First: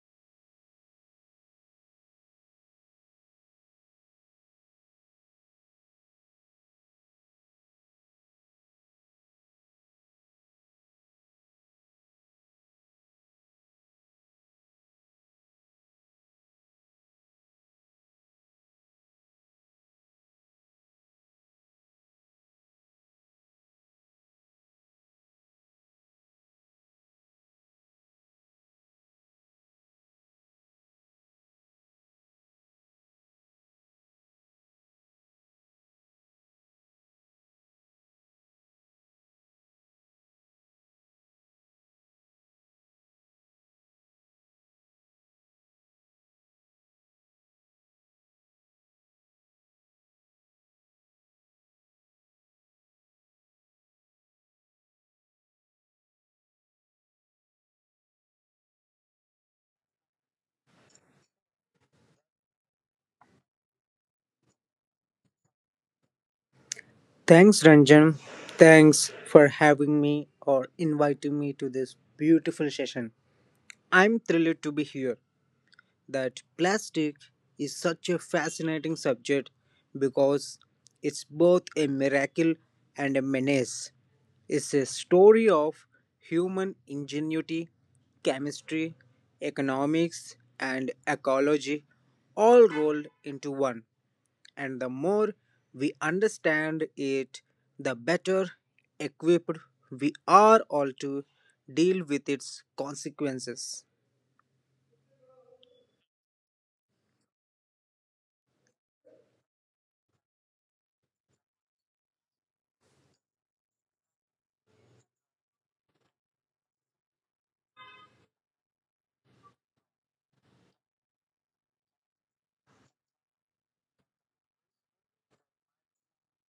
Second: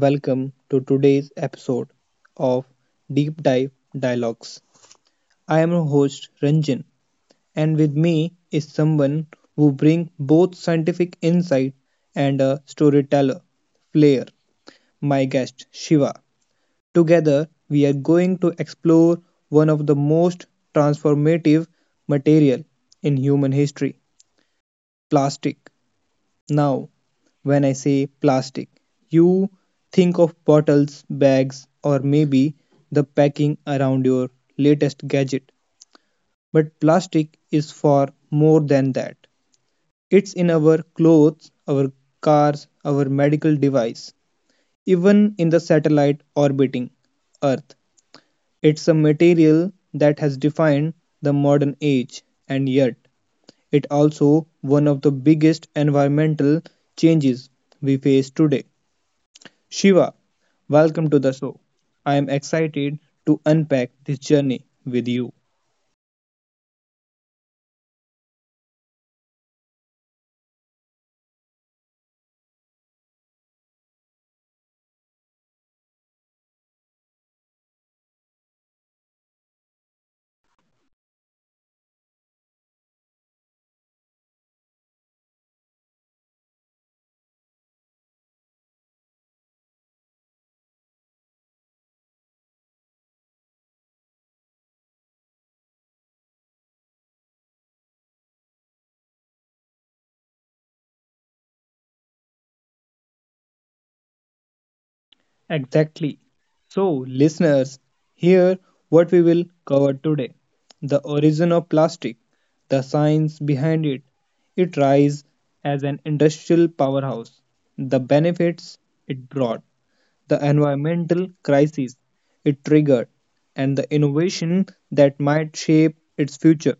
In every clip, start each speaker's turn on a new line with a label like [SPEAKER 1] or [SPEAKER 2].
[SPEAKER 1] welcome to today's episode of Deep Dive Dialogues. I am your host Ranjan, and with me is someone who brings both scientific insight and a storyteller flair, my guest Shiva. Together, we are going to explore one of the most transformative material in human history, plastic. Now, when I say plastic, you think of bottles, bags, or maybe the packing around your latest gadget. But plastic is far more than that. It's in our clothes, our cars, our medical device, even in the satellite orbiting Earth. It's a material that has defined the modern age, and yet it also one of the biggest environmental changes we face today. Shiva, welcome to the show. I am excited to unpack this journey with you.
[SPEAKER 2] Thanks, Ranjan. Thanks for having me or inviting me to this beautiful session. I'm thrilled to be here. That plastic is such a fascinating subject because it's both a miracle and a menace. It's a story of human ingenuity, chemistry, economics, and ecology all rolled into one, and the more we understand it, the better equipped we are all to deal with its consequences.
[SPEAKER 1] Exactly. So, listeners, here what we will cover today the origin of plastic, the science behind it, its rise as an industrial powerhouse, the benefits it brought, the environmental crisis it triggered, and the innovation that might shape its future.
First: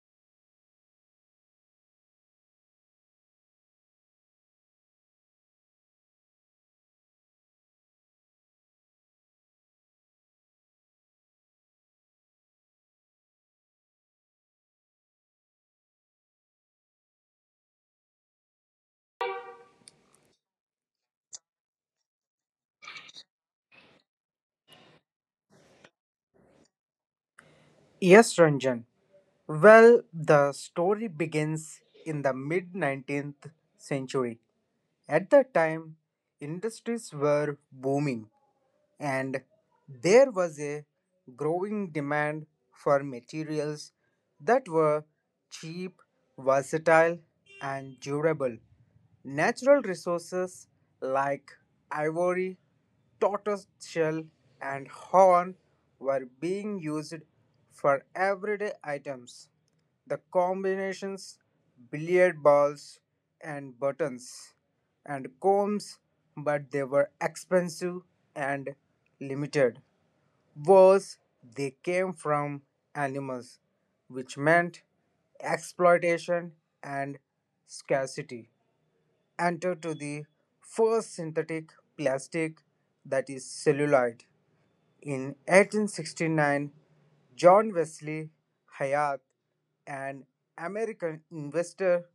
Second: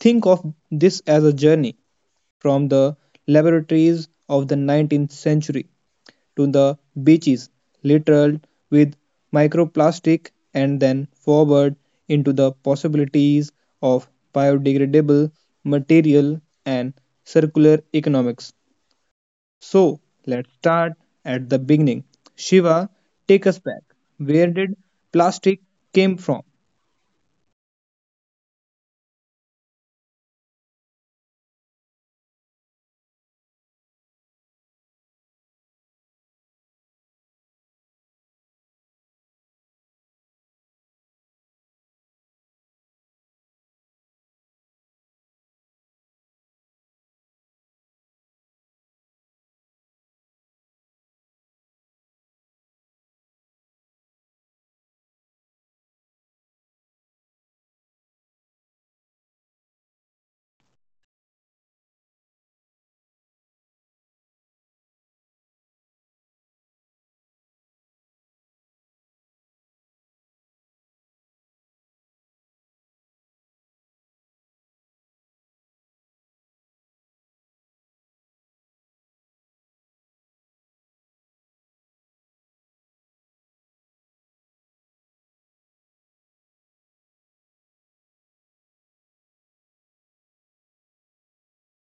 [SPEAKER 1] Think of this as a journey from the laboratories of the 19th century to the beaches littered with microplastic and then forward into the possibilities of biodegradable material and circular economics. So, let's start at the beginning. Shiva, take us back. Where did plastic came from?
[SPEAKER 2] Yes, Ranjan. Well, the story begins in the mid 19th century. At that time, industries were booming, and there was a growing demand for materials that were cheap, versatile, and durable. Natural resources like ivory, tortoise shell, and horn were being used for everyday items. The combinations, billiard balls, and buttons and combs, but they were expensive and limited. Worse, they came from animals, which meant exploitation and scarcity. Enter to the first synthetic plastic that is celluloid. In 1869, John Wesley Hyatt, an American investor,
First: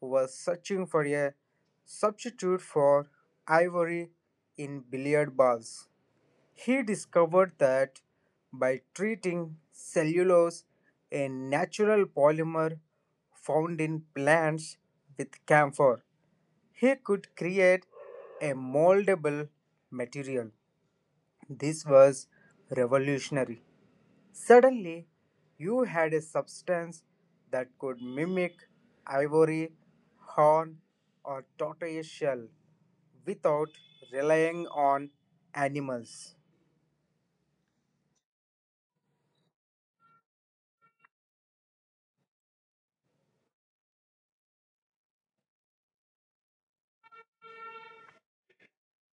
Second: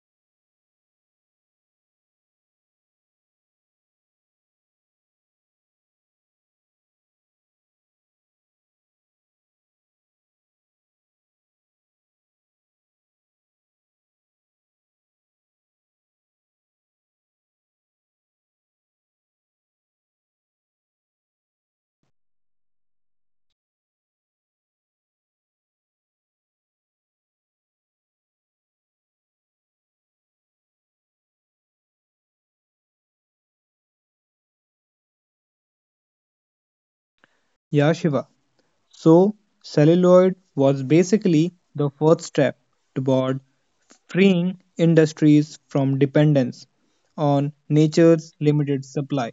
[SPEAKER 2] was searching for a substitute for ivory in billiard balls. He discovered that by treating cellulose, a natural polymer found in plants, with camphor, he could create a moldable material. This was revolutionary. Suddenly, you had a substance that could mimic ivory, horn, or tortoise shell without relying on animals.
[SPEAKER 1] Yeah, Shiva. So, celluloid was basically the first step toward freeing industries from dependence on nature's limited supply.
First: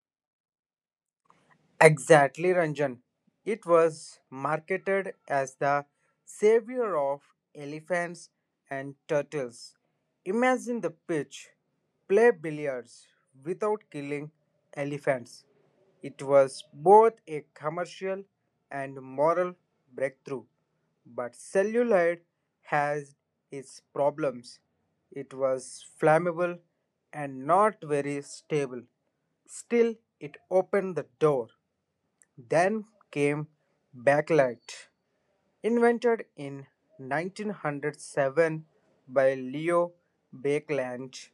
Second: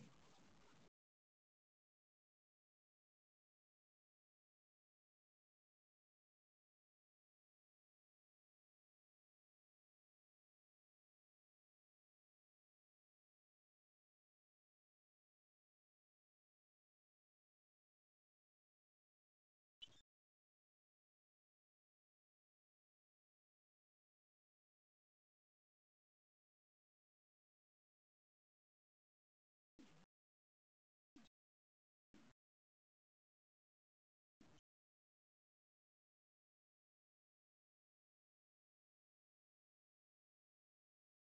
[SPEAKER 2] Exactly, Ranjan. It was marketed as the savior of elephants and turtles. Imagine the pitch: play billiards without killing elephants. It was both a commercial and moral breakthrough. But celluloid has its problems. It was flammable and not very stable. Still, it opened the door. Then came backlight, invented in 1907 by Leo Bakeland.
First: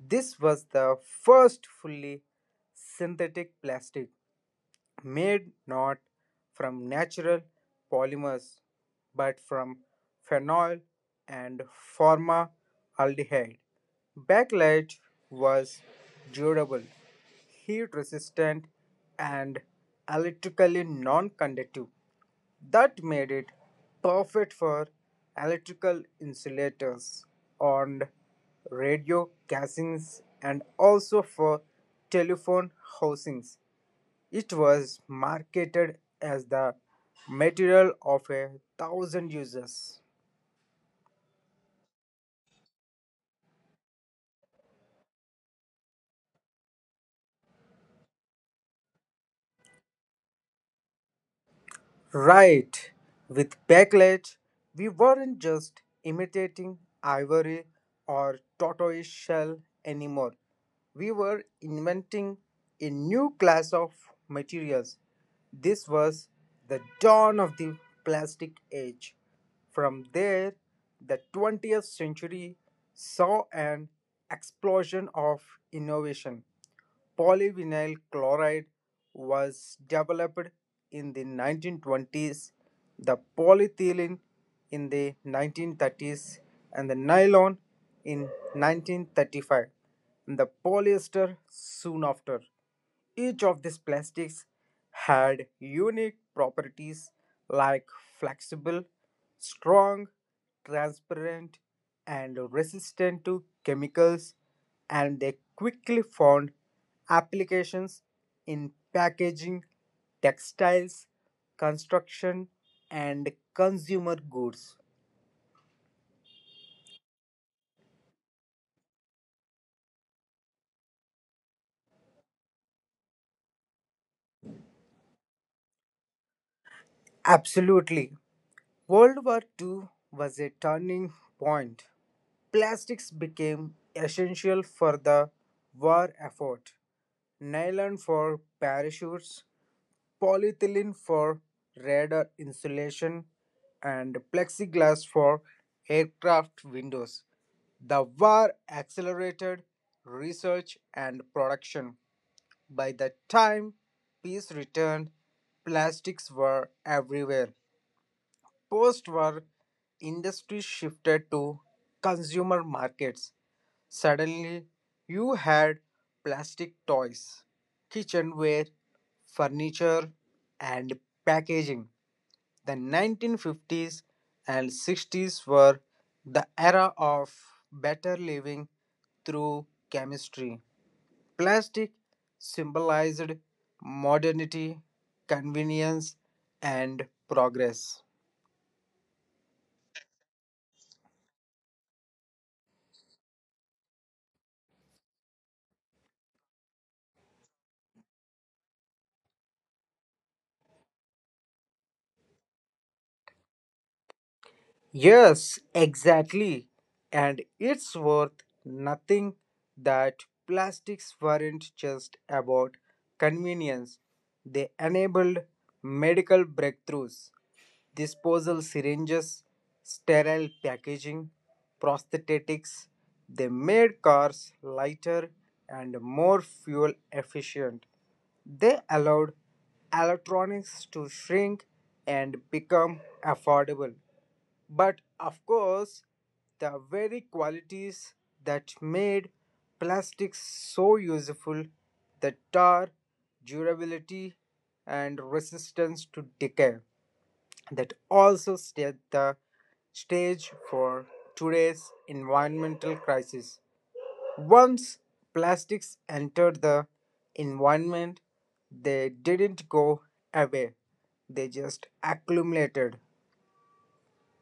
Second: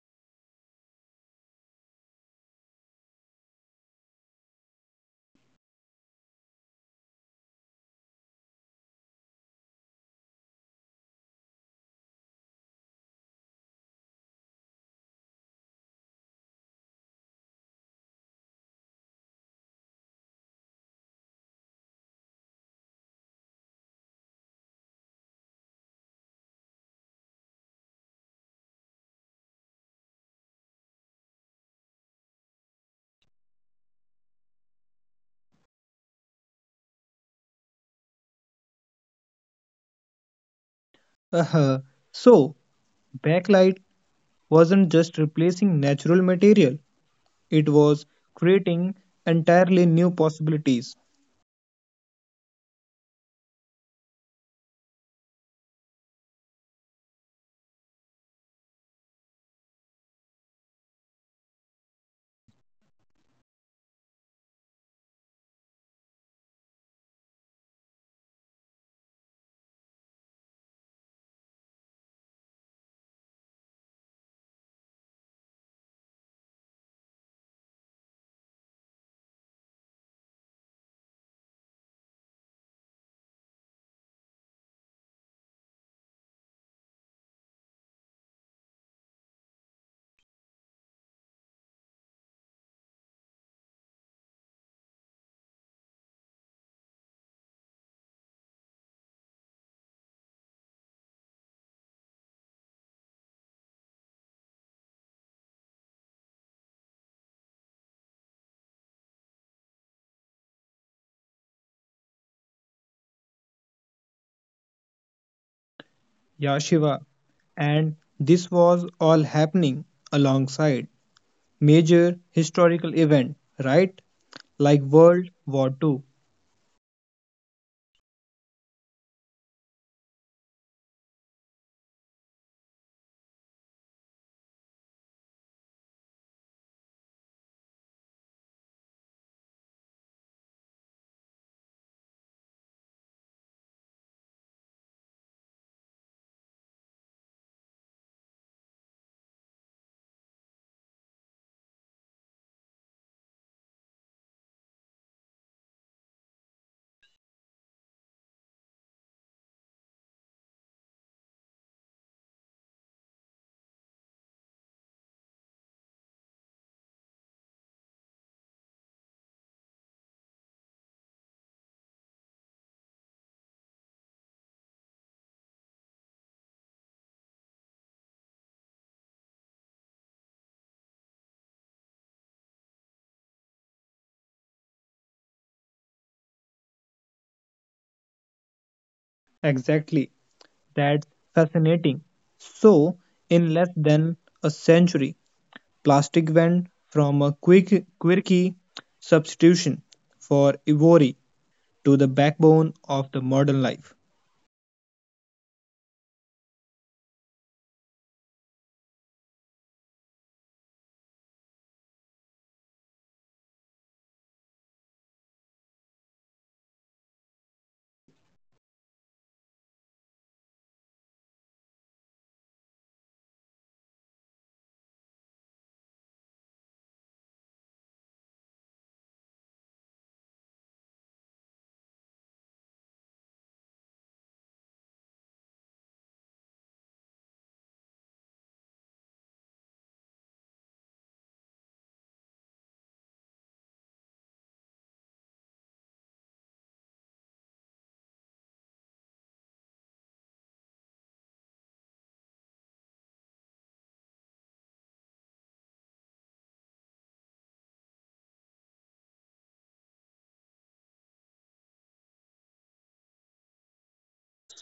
[SPEAKER 2] This was the first fully synthetic plastic made not from natural polymers but from phenol and formaldehyde. Backlight was durable, heat resistant, and electrically non conductive. That made it perfect for electrical insulators and radio casings, and also for telephone housings. It was marketed as the material of a thousand uses.
[SPEAKER 1] Uh-huh. So, backlight wasn't just replacing natural material, it was creating entirely new possibilities.
[SPEAKER 2] Right. With backlight, we weren't just imitating ivory or tortoise shell anymore. We were inventing a new class of materials. This was the dawn of the plastic age. From there, the 20th century saw an explosion of innovation. Polyvinyl chloride was developed in the 1920s, the polyethylene in the 1930s, and the nylon in 1935, and the polyester soon after. Each of these plastics had unique properties like flexible, strong, transparent, and resistant to chemicals, and they quickly found applications in packaging, textiles, construction, and consumer goods.
[SPEAKER 1] Yeah, Shiva. And this was all happening alongside major historical event, right? Like World War Two.
[SPEAKER 2] Absolutely. World War II was a turning point. Plastics became essential for the war effort. Nylon for parachutes, polyethylene for radar insulation, and plexiglass for aircraft windows. The war accelerated research and production. By the time peace returned, plastics were everywhere. Post war, industry shifted to consumer markets. Suddenly, you had plastic toys, kitchenware, furniture, and packaging. The 1950s and 60s were the era of better living through chemistry. Plastic symbolized modernity, convenience, and progress.
[SPEAKER 1] Exactly. That's fascinating. So, in less than a century, plastic went from a quick, quirky substitution for ivory to the backbone of the modern life.
[SPEAKER 2] Yes, exactly. And it's worth nothing that plastics weren't just about convenience, they enabled medical breakthroughs, disposal syringes, sterile packaging, prosthetics. They made cars lighter and more fuel efficient. They allowed electronics to shrink and become affordable. But of course, the very qualities that made plastics so useful, the tar, durability, and resistance to decay, that also set the stage for today's environmental crisis. Once plastics entered the environment, they didn't go away, they just accumulated.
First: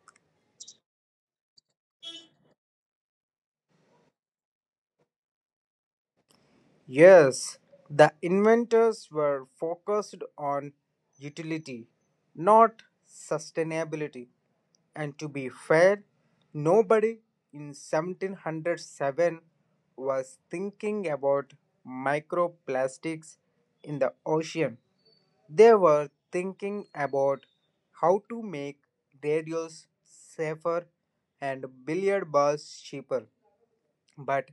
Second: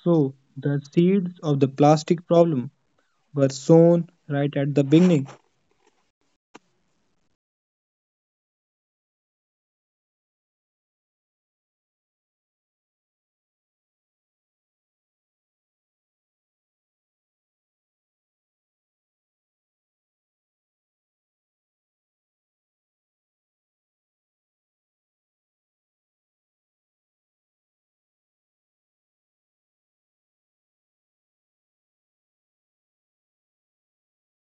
[SPEAKER 1] So, the seeds of the plastic problem were sown right at the beginning.
[SPEAKER 2] Yes, the inventors were focused on utility, not sustainability. And to be fair, nobody in 1707 was thinking about microplastics in the ocean. They were thinking about how to make radios safer and billiard balls cheaper. But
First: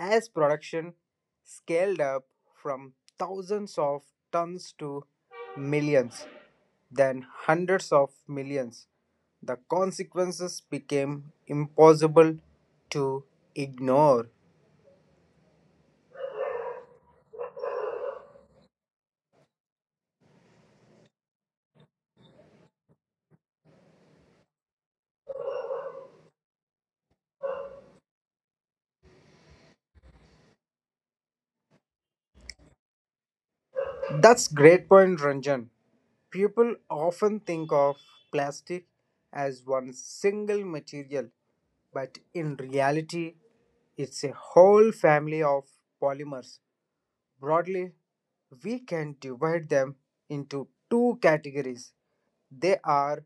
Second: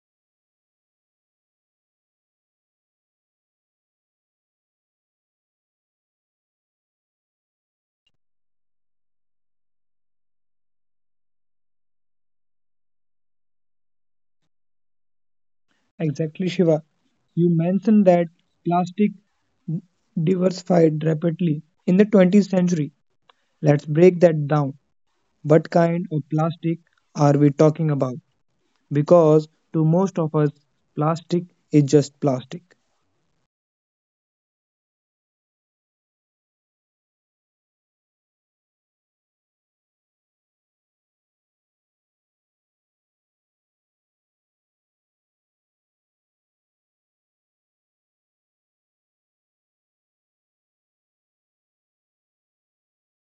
[SPEAKER 2] as production scaled up from thousands of tons to millions, then hundreds of millions, the consequences became impossible to ignore.
[SPEAKER 1] Exactly, Shiva. You mentioned that plastic diversified rapidly in the 20th century. Let's break that down. What kind of plastic are we talking about? Because to most of us, plastic is just plastic.
[SPEAKER 2] That's great point, Ranjan. People often think of plastic as one single material, but in reality, it's a whole family of polymers. Broadly, we can divide them into two categories. They are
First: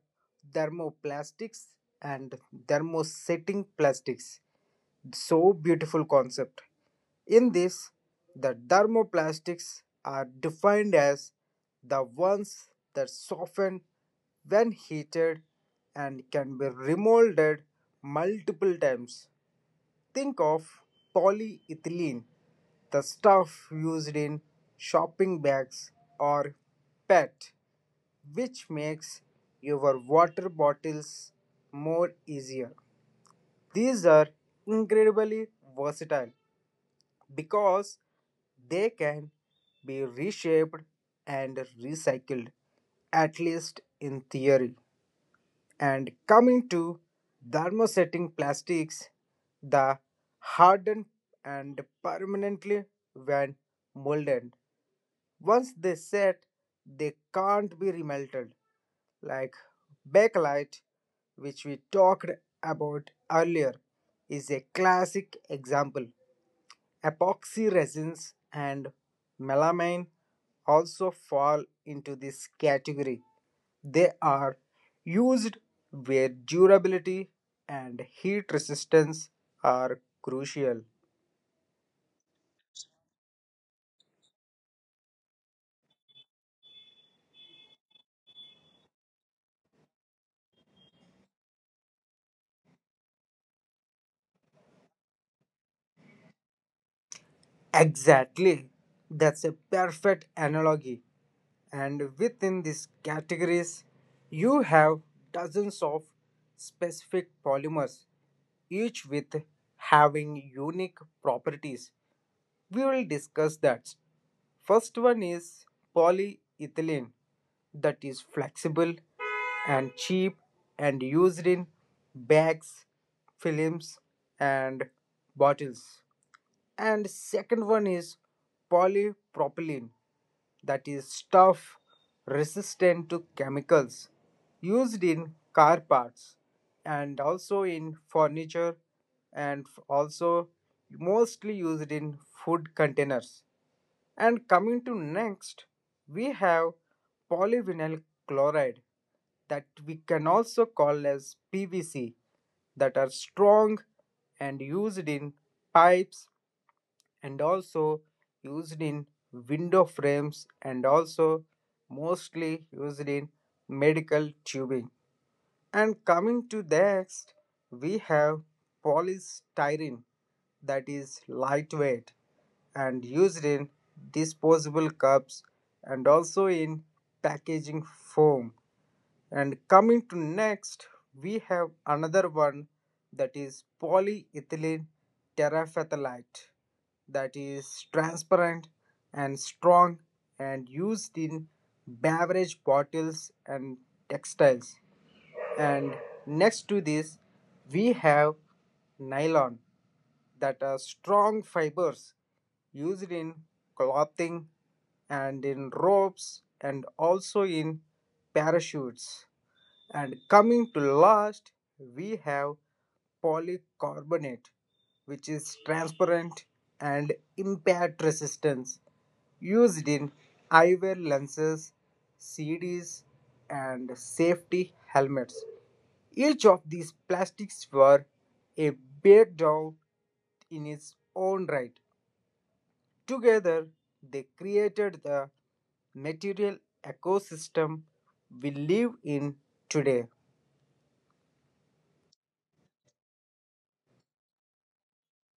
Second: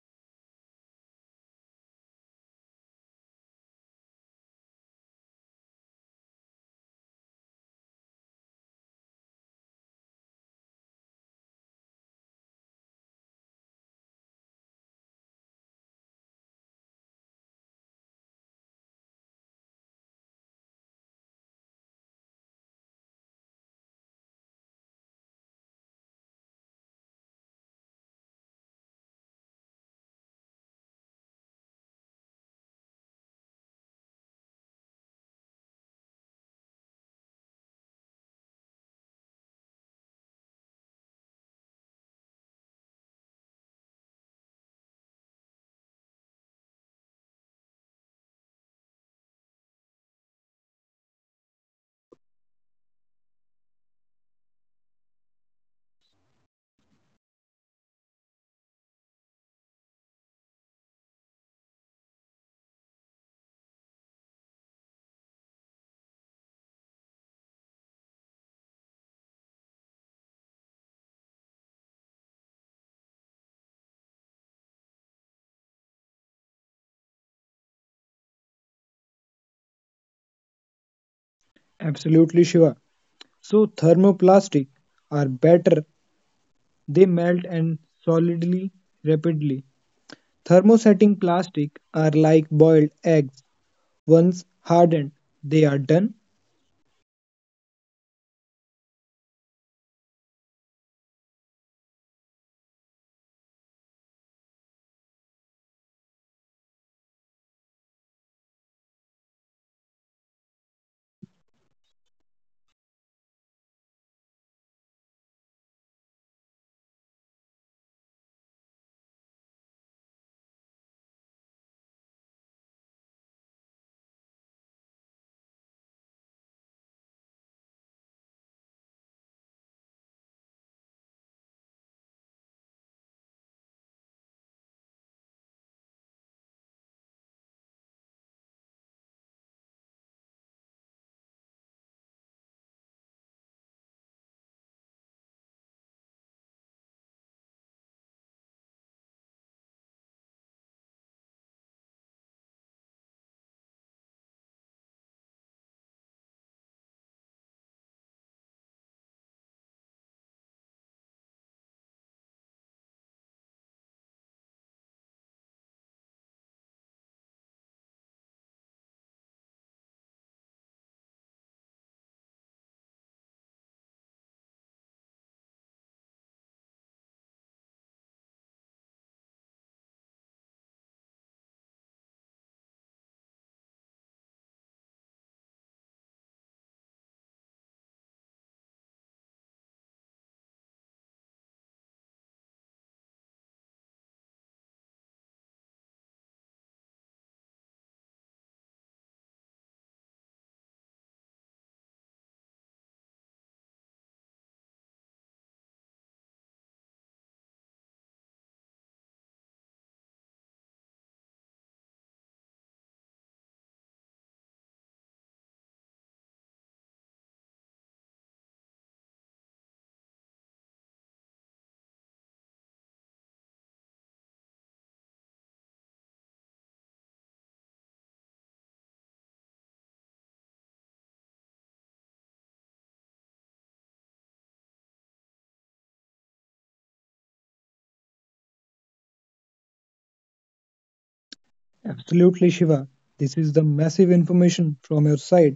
[SPEAKER 2] thermoplastics and thermosetting plastics. So beautiful concept. In this, the thermoplastics are defined as the ones that soften when heated and can be remolded multiple times. Think of polyethylene, the stuff used in shopping bags, or PET, which makes your water bottles more easier. These are incredibly versatile because they can be reshaped and recycled, at least in theory. And coming to thermosetting plastics, the harden and permanently when molded. Once they set, they can't be remelted. Like bakelite, which we talked about earlier, is a classic example. Epoxy resins and melamine also fall into this category. They are used where durability and heat resistance are crucial.
[SPEAKER 1] Absolutely, Shiva. So, thermoplastic are better, they melt and solidly rapidly. Thermosetting plastic are like boiled eggs. Once hardened, they are done.
[SPEAKER 2] Exactly. That's a perfect analogy. And within these categories, you have dozens of specific polymers, each with having unique properties. We will discuss that. First one is polyethylene, that is flexible and cheap and used in bags, films and bottles, and second one is polypropylene, that is stuff resistant to chemicals, used in car parts and also in furniture and also mostly used in food containers. And coming to next, we have polyvinyl chloride, that we can also call as PVC, that are strong and used in pipes and also used in window frames and also mostly used in medical tubing. And coming to next, we have polystyrene, that is lightweight and used in disposable cups and also in packaging foam. And coming to next, we have another one, that is polyethylene terephthalate, that is transparent and strong and used in beverage bottles and textiles. And next to this, we have nylon, that are strong fibers used in clothing and in ropes and also in parachutes. And coming to last, we have polycarbonate, which is transparent and impact resistance, used in eyewear lenses, CDs, and safety helmets. Each of these plastics were a breakdown in its own right. Together, they created the material ecosystem we live in today.
[SPEAKER 1] Absolutely, Shiva. This is the massive information from your side,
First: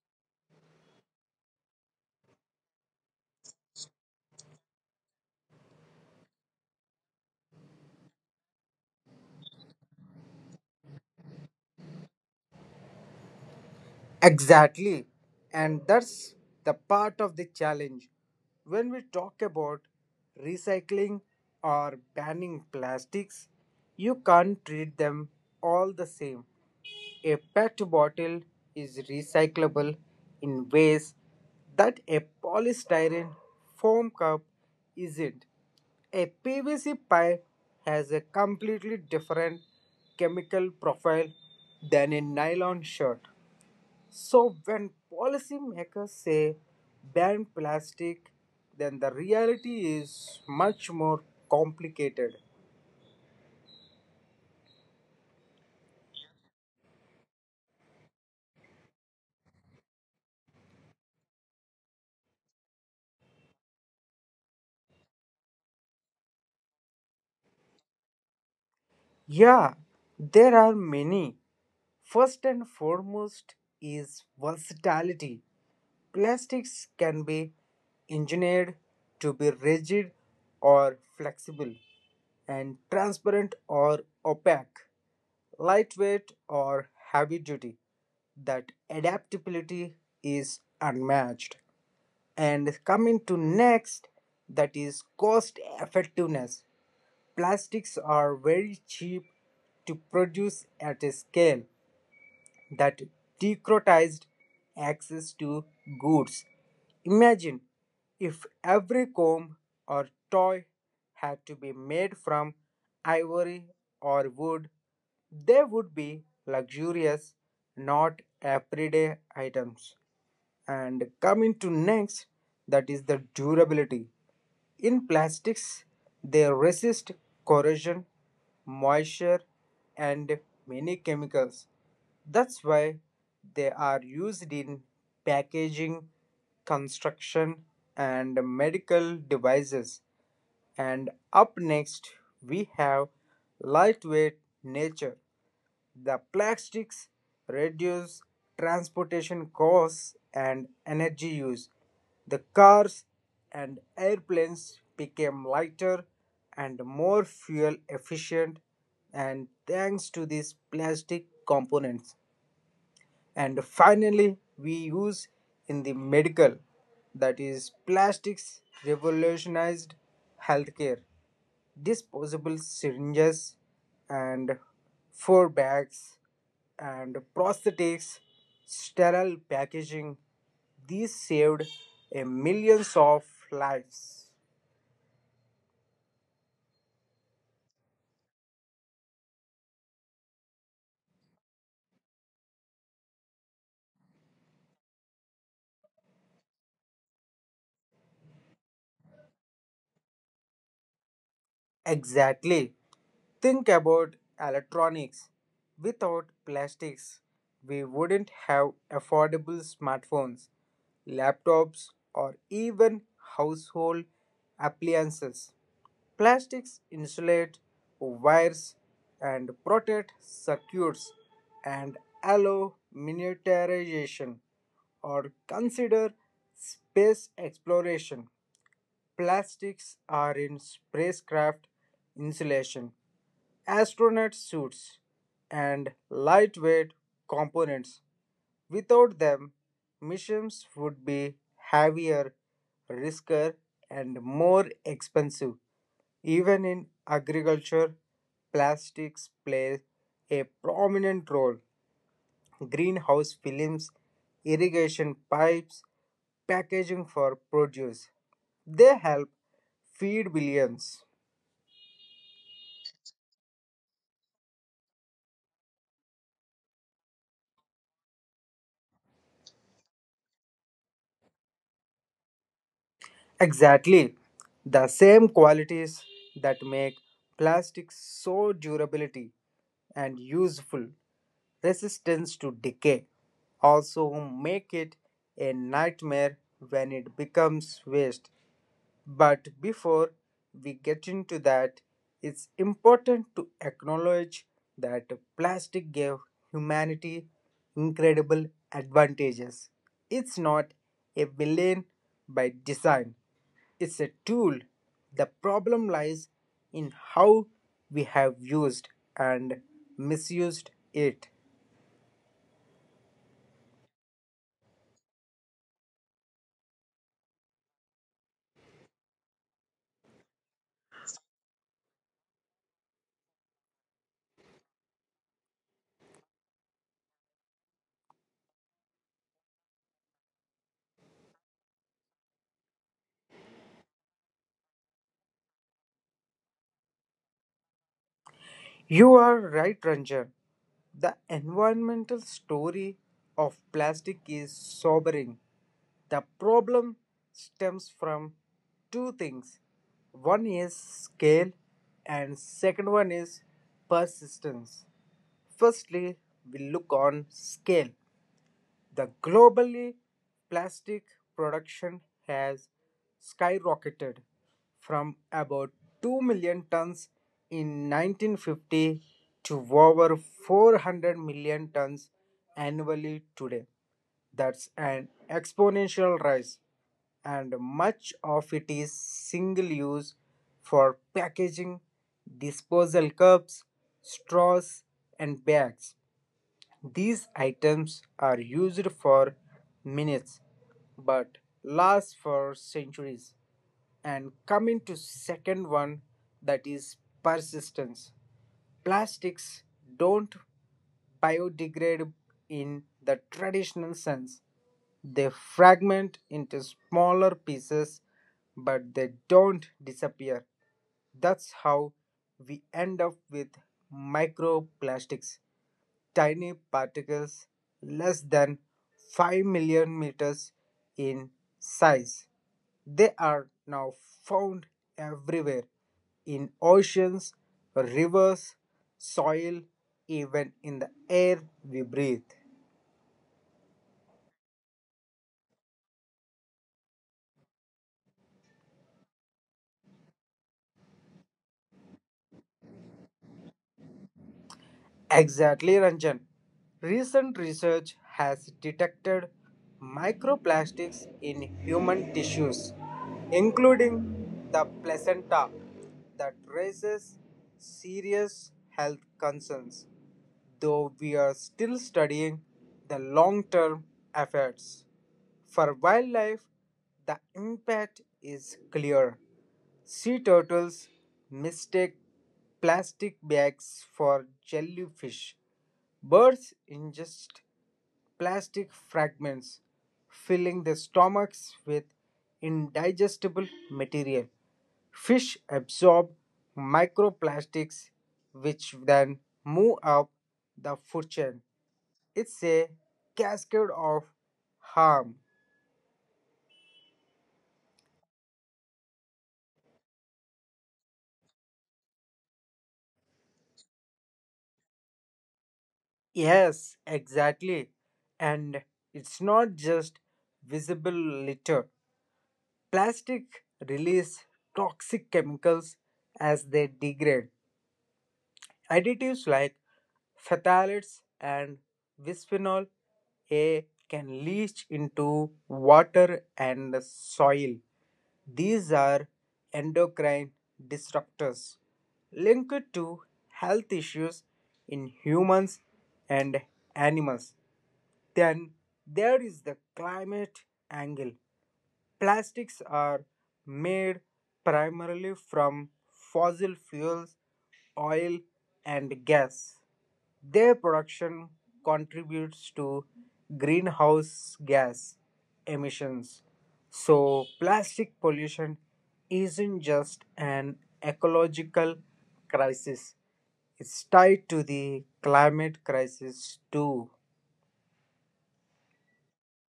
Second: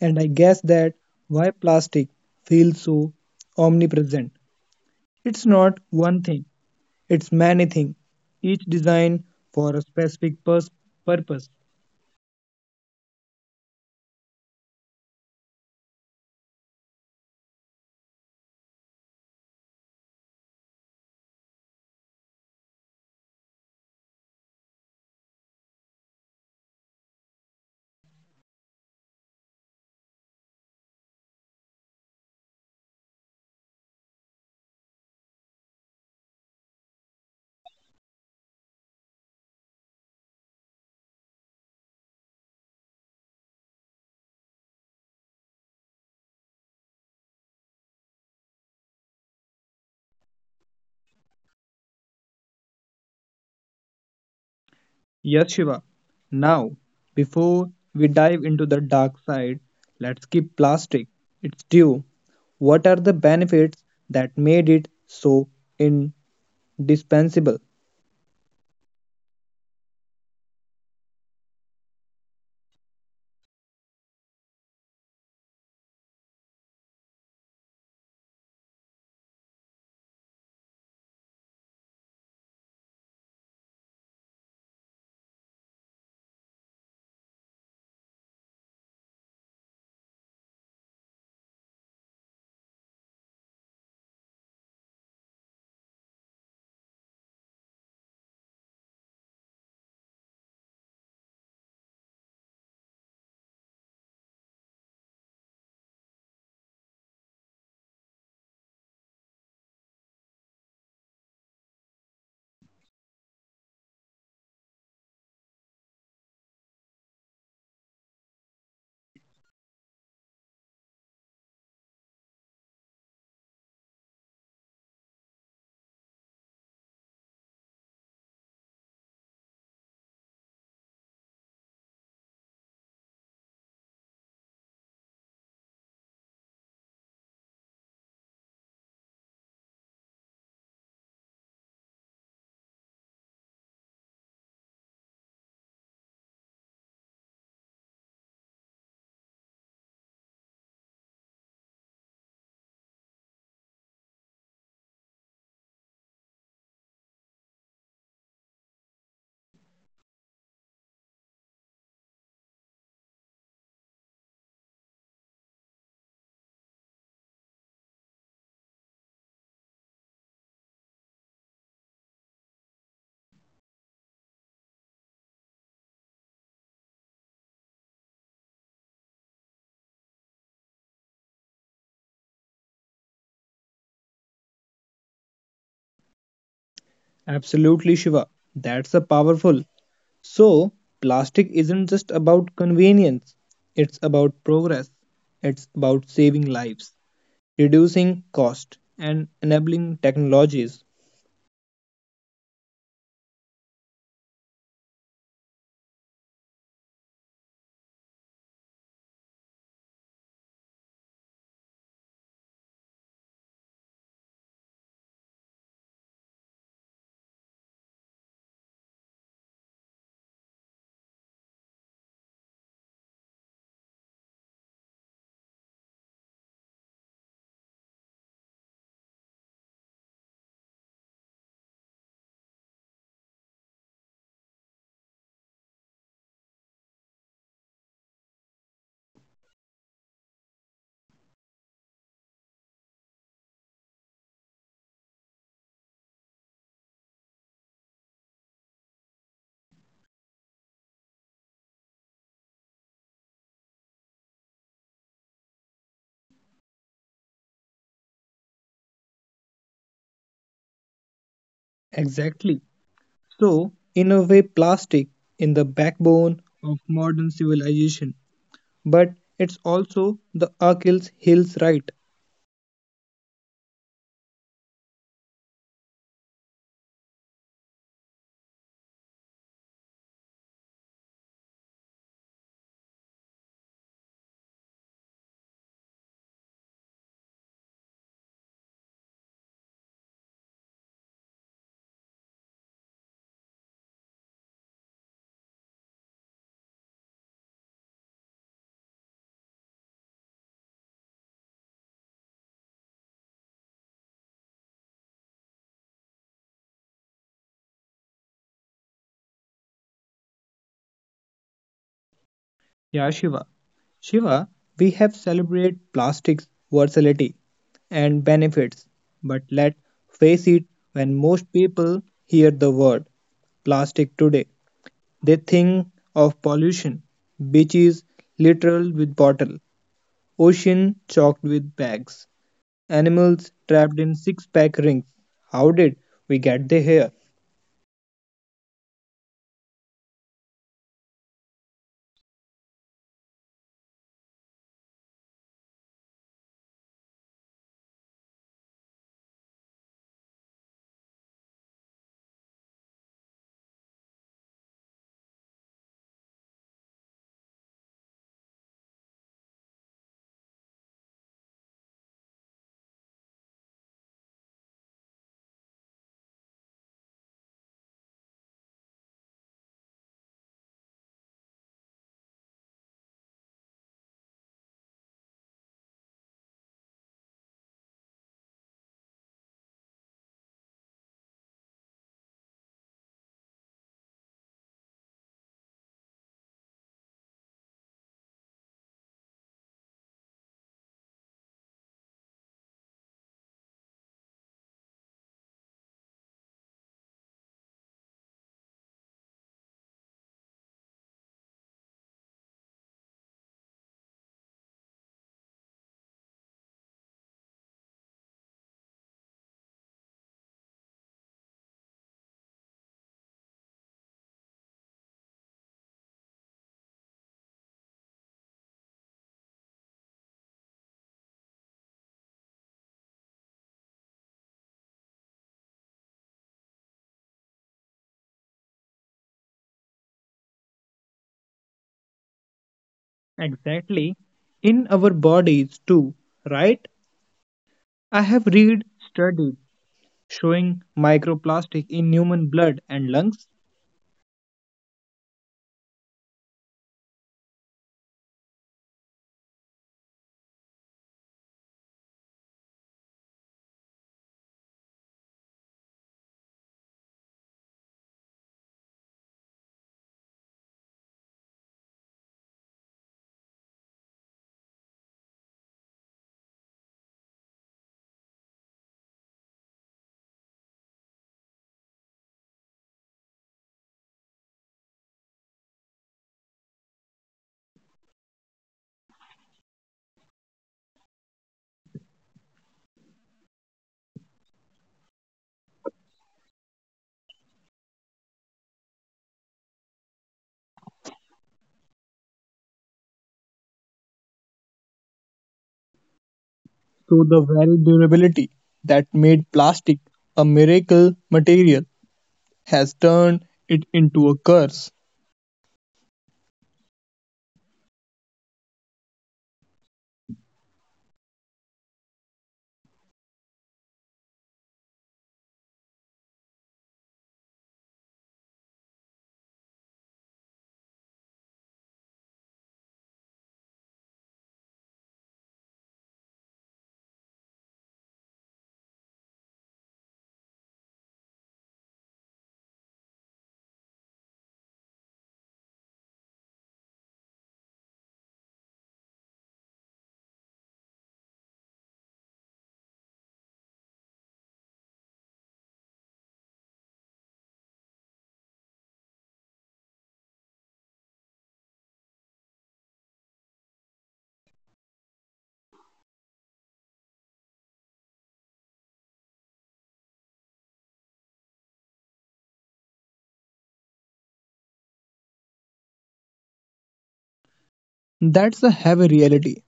[SPEAKER 1] and I guess that why plastic feels so omnipresent. It's not one thing, it's many things, each designed for a specific purpose.
[SPEAKER 2] Exactly. And that's the part of the challenge. When we talk about recycling or banning plastics, you can't treat them all the same. A PET bottle is recyclable in ways that a polystyrene foam cup isn't. A PVC pipe has a completely different chemical profile than a nylon shirt. So when policymakers say ban plastic, then the reality is much more complicated.
[SPEAKER 1] Yes, Shiva. Now, before we dive into the dark side, let's keep plastic its due. What are the benefits that made it so indispensable?
[SPEAKER 2] Yeah, there are many. First and foremost is versatility. Plastics can be engineered to be rigid or flexible, and transparent or opaque, lightweight or heavy duty. That adaptability is unmatched. And coming to next, that is cost effectiveness. Plastics are very cheap to produce at a scale that democratized access to goods. Imagine if every comb or toy had to be made from ivory or wood, they would be luxurious, not everyday items. And coming to next, that is the durability. In plastics, they resist corrosion, moisture, and many chemicals. That's why they are used in packaging, construction, and medical devices. And up next, we have lightweight nature. The plastics reduce transportation costs and energy use. The cars and airplanes became lighter and more fuel efficient and thanks to these plastic components. And finally, we use in the medical, that is, plastics revolutionized healthcare. Disposable syringes and four bags and prosthetics, sterile packaging, these saved a millions of lives.
[SPEAKER 1] Absolutely, Shiva. That's a powerful. So, plastic isn't just about convenience, it's about progress, it's about saving lives, reducing cost and enabling technologies.
[SPEAKER 2] Exactly. Think about electronics. Without plastics, we wouldn't have affordable smartphones, laptops, or even household appliances. Plastics insulate wires and protect circuits and allow miniaturization, or consider space exploration. Plastics are in spacecraft insulation, astronaut suits, and lightweight components. Without them, missions would be heavier, riskier, and more expensive. Even in agriculture, plastics play a prominent role: greenhouse films, irrigation pipes, packaging for produce. They help feed billions.
[SPEAKER 1] Exactly. So, in a way, plastic in the backbone of modern civilization, but it's also the Achilles heels right.
[SPEAKER 2] Exactly. The same qualities that make plastic so durability and useful, resistance to decay, also make it a nightmare when it becomes waste. But before we get into that, it's important to acknowledge that plastic gave humanity incredible advantages. It's not a villain by design, it's a tool. The problem lies in how we have used and misused it.
[SPEAKER 1] Yeah, Shiva. Shiva, we have celebrated plastic's versatility and benefits, but let face it, when most people hear the word plastic today, they think of pollution, beaches littered with bottle, ocean choked with bags. Animals trapped in six pack rings. How did we get there? Here?
[SPEAKER 2] You are right, Ranjan. The environmental story of plastic is sobering. The problem stems from two things. One is scale and second one is persistence. Firstly, we look on scale. The globally plastic production has skyrocketed from about 2 million tons in 1950 to over 400 million tons annually today. That's an exponential rise, and much of it is single use for packaging, disposal cups, straws, and bags. These items are used for minutes but last for centuries. And coming to second one, that is persistence. Plastics don't biodegrade in the traditional sense, they fragment into smaller pieces, but they don't disappear. That's how we end up with microplastics, tiny particles less than 5 million meters in size. They are now found everywhere, in oceans, rivers, soil, even in the air we breathe.
[SPEAKER 1] Exactly. In our bodies too, right? I have read studies showing microplastic in human blood and lungs.
[SPEAKER 2] Exactly, Ranjan. Recent research has detected microplastics in human tissues, including the placenta, that raises serious health concerns, though we are still studying the long term effects. For wildlife, the impact is clear. Sea turtles mistake plastic bags for jellyfish. Birds ingest plastic fragments, filling their stomachs with indigestible material. Fish absorb microplastics, which then move up the food chain. It's a cascade of harm.
[SPEAKER 1] So the very durability that made plastic a miracle material has turned it into a curse.
[SPEAKER 2] Yes, exactly. And it's not just visible litter. Plastic release toxic chemicals as they degrade. Additives like phthalates and bisphenol A can leach into water and soil. These are endocrine disruptors linked to health issues in humans and animals. Then there is the climate angle. Plastics are made primarily from fossil fuels, oil, and gas. Their production contributes to greenhouse gas emissions. So, plastic pollution isn't just an ecological crisis, it's tied to the climate crisis too.
[SPEAKER 1] That's a heavy reality.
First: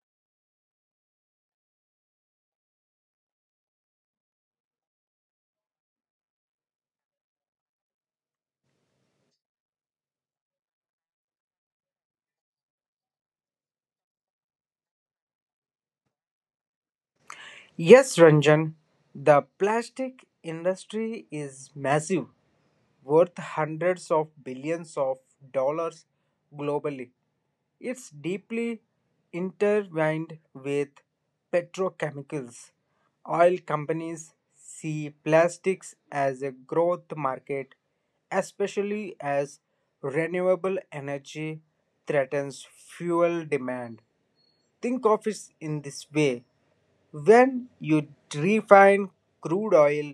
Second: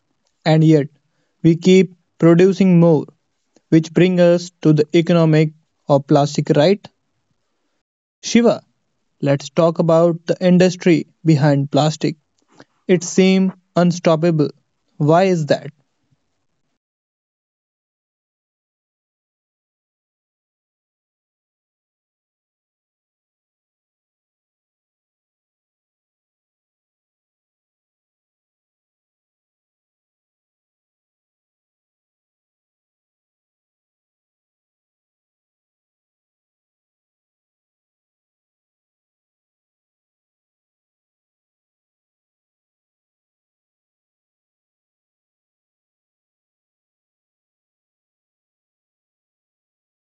[SPEAKER 1] And yet, we keep producing more, which brings us to the economic of plastic, right? Shiva, let's talk about the industry behind plastic. It seems unstoppable. Why is that?
[SPEAKER 2] Yes, Ranjan, the plastic industry is massive, worth hundreds of billions of dollars globally. It's deeply intertwined with petrochemicals. Oil companies see plastics as a growth market, especially as renewable energy threatens fuel demand. Think of it in this way: when you refine crude oil,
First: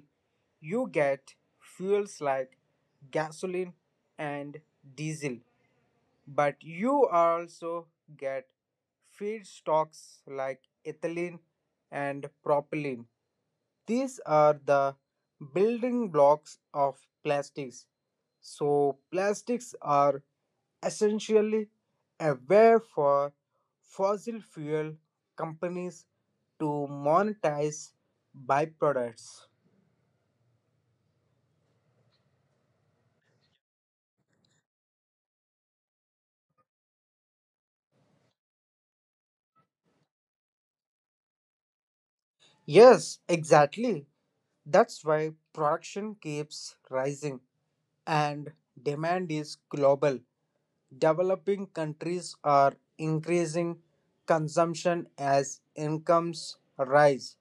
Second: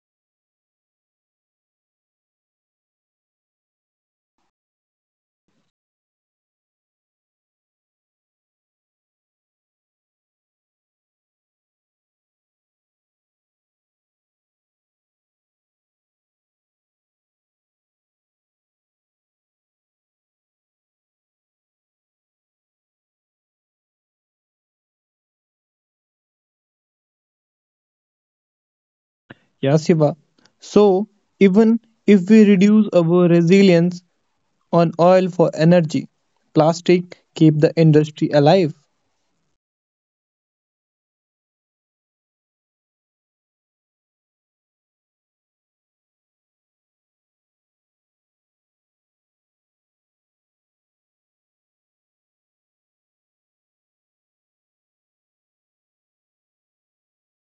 [SPEAKER 2] you get fuels like gasoline and diesel, but you also get feedstocks like ethylene and propylene. These are the building blocks of plastics. So, plastics are essentially a way for fossil fuel companies to monetize byproducts.
[SPEAKER 1] Yeah, Shiva. So, even if we reduce our resilience on oil for energy, plastic keep the industry alive.
[SPEAKER 2] Yes, exactly. That's why production keeps rising, and demand is global. Developing countries are increasing consumption as incomes rise.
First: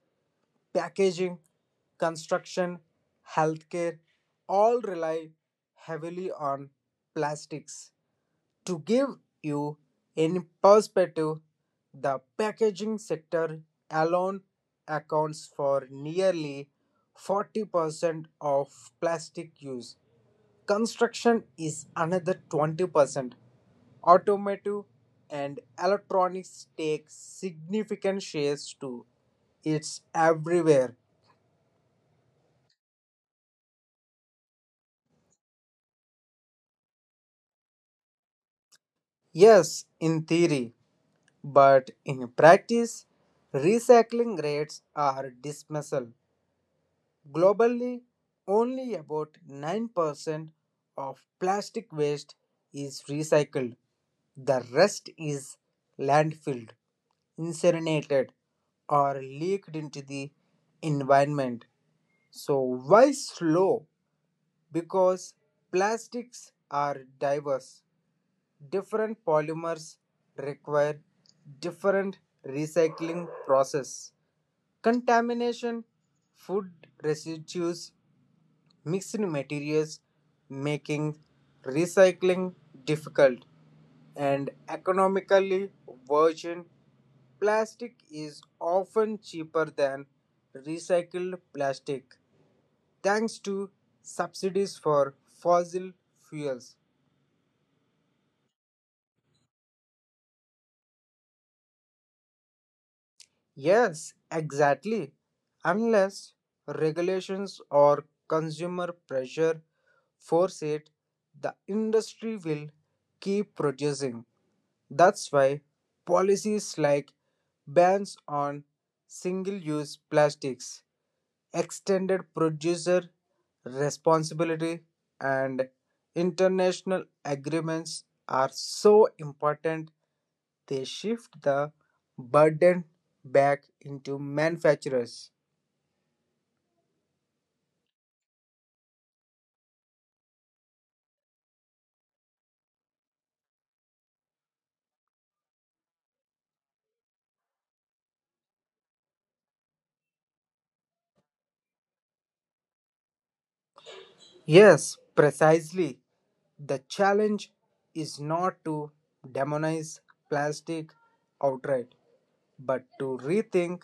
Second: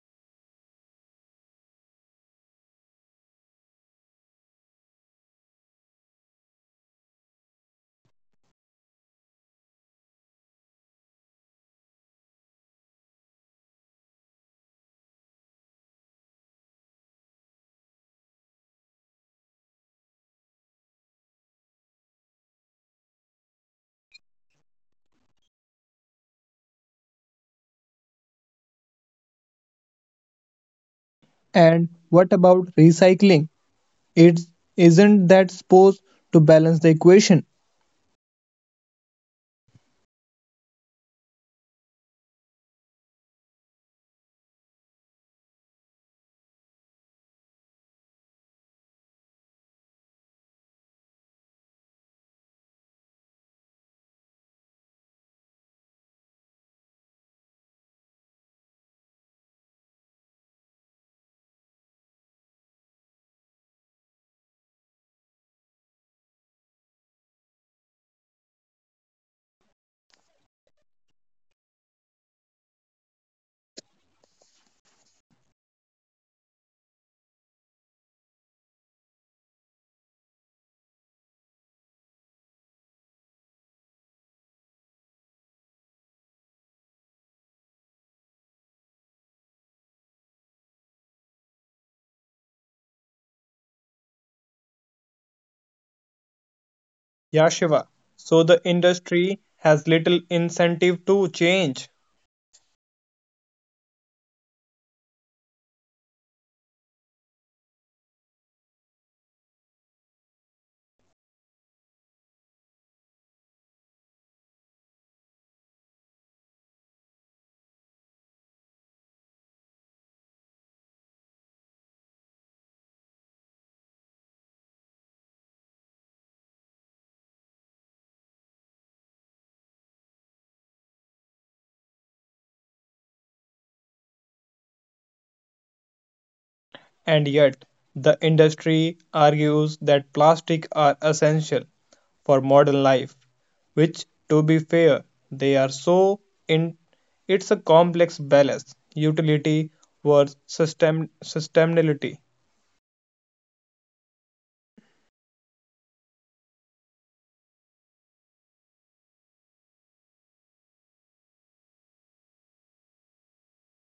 [SPEAKER 2] Packaging, construction, healthcare all rely heavily on plastics. To give you in perspective, the packaging sector alone accounts for nearly 40% of plastic use. Construction is another 20%. Automotive and electronics take significant shares too. It's everywhere.
[SPEAKER 1] And what about recycling? It isn't that supposed to balance the equation?
[SPEAKER 2] Yes, in theory, but in practice, recycling rates are dismal. Globally, only about 9% of plastic waste is recycled. The rest is landfilled, incinerated, or leaked into the environment. So, why slow? Because plastics are diverse. Different polymers require different recycling process. Contamination, food residues, mixed materials, making recycling difficult, and economically virgin plastic is often cheaper than recycled plastic thanks to subsidies for fossil fuels.
[SPEAKER 1] Yeah, Shiva. So the industry has little incentive to change,
[SPEAKER 2] Yes, exactly. Unless regulations or consumer pressure force it, the industry will keep producing. That's why policies like bans on single use plastics, extended producer responsibility, and international agreements are so important. They shift the burden back into manufacturers.
[SPEAKER 1] and yet the industry argues that plastic are essential for modern life, which to be fair, they are so in it's a complex balance, utility versus sustainability.
[SPEAKER 2] Yes, precisely. The challenge is not to demonize plastic outright, but to rethink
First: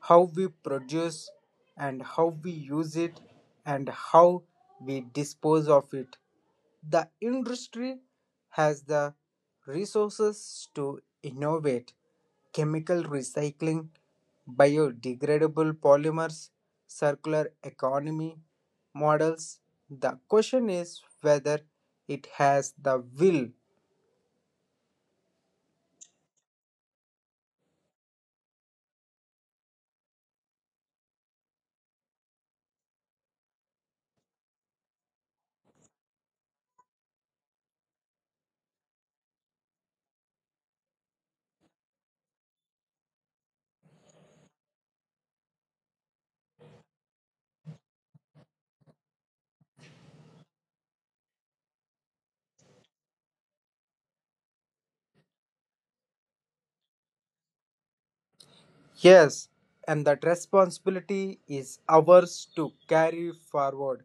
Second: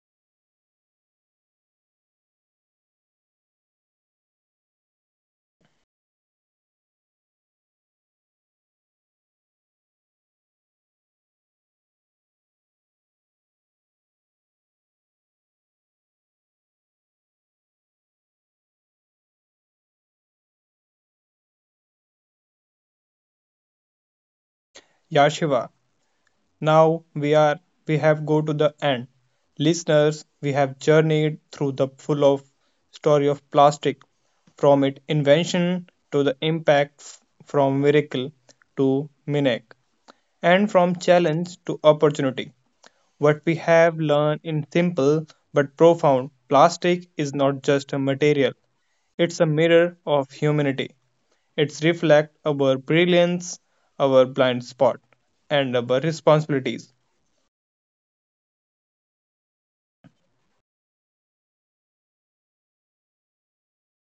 [SPEAKER 2] how we produce and how we use it and how we dispose of it. The industry has the resources to innovate chemical recycling, biodegradable polymers, circular economy models. The question is whether it has the will.
[SPEAKER 1] Yeah, Shiva. Now we have go to the end. Listeners, we have journeyed through the full of story of plastic from its invention to the impact from miracle to minic and from challenge to opportunity. What we have learned in simple but profound plastic is not just a material. It's a mirror of humanity. It's reflect our brilliance, our blind spot, and our responsibilities.
[SPEAKER 2] Yes, and that responsibility is ours to carry forward.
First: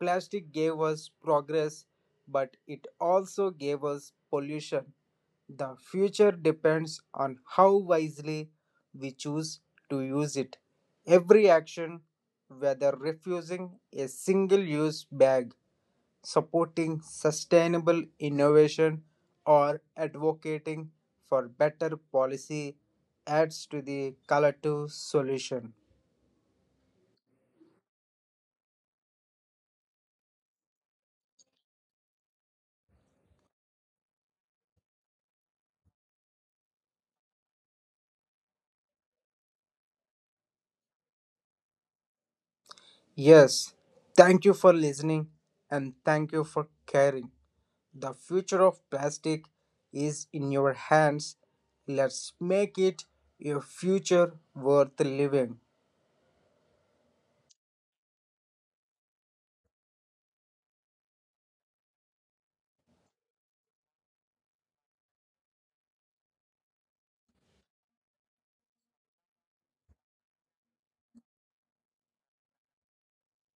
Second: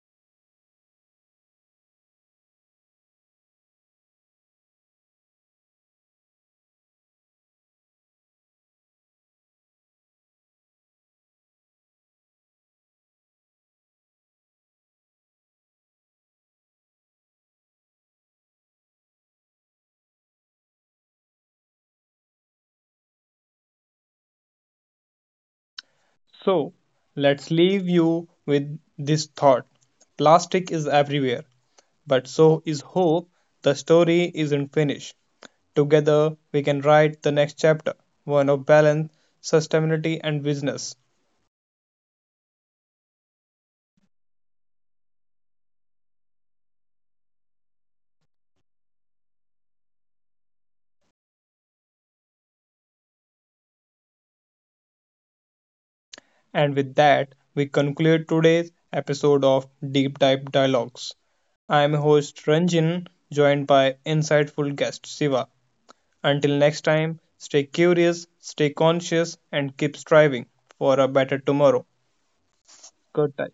[SPEAKER 2] Plastic gave us progress, but it also gave us pollution. The future depends on how wisely we choose to use it. Every action, whether refusing a single use bag, supporting sustainable innovation, or advocating for better policy, adds to the collective solution.
[SPEAKER 1] So, let's leave you with this thought. Plastic is everywhere, but so is hope. The story isn't finished. Together, we can write the next chapter, one of balance, sustainability, and business.
[SPEAKER 2] Yes, thank you for listening and thank you for caring. The future of plastic is in your hands. Let's make it a future worth living.
[SPEAKER 1] And with that, we conclude today's episode of Deep Dive Dialogues. I am your host Ranjan, joined by insightful guest Siva. Until next time, stay curious, stay conscious, and keep striving for a better tomorrow. Good time.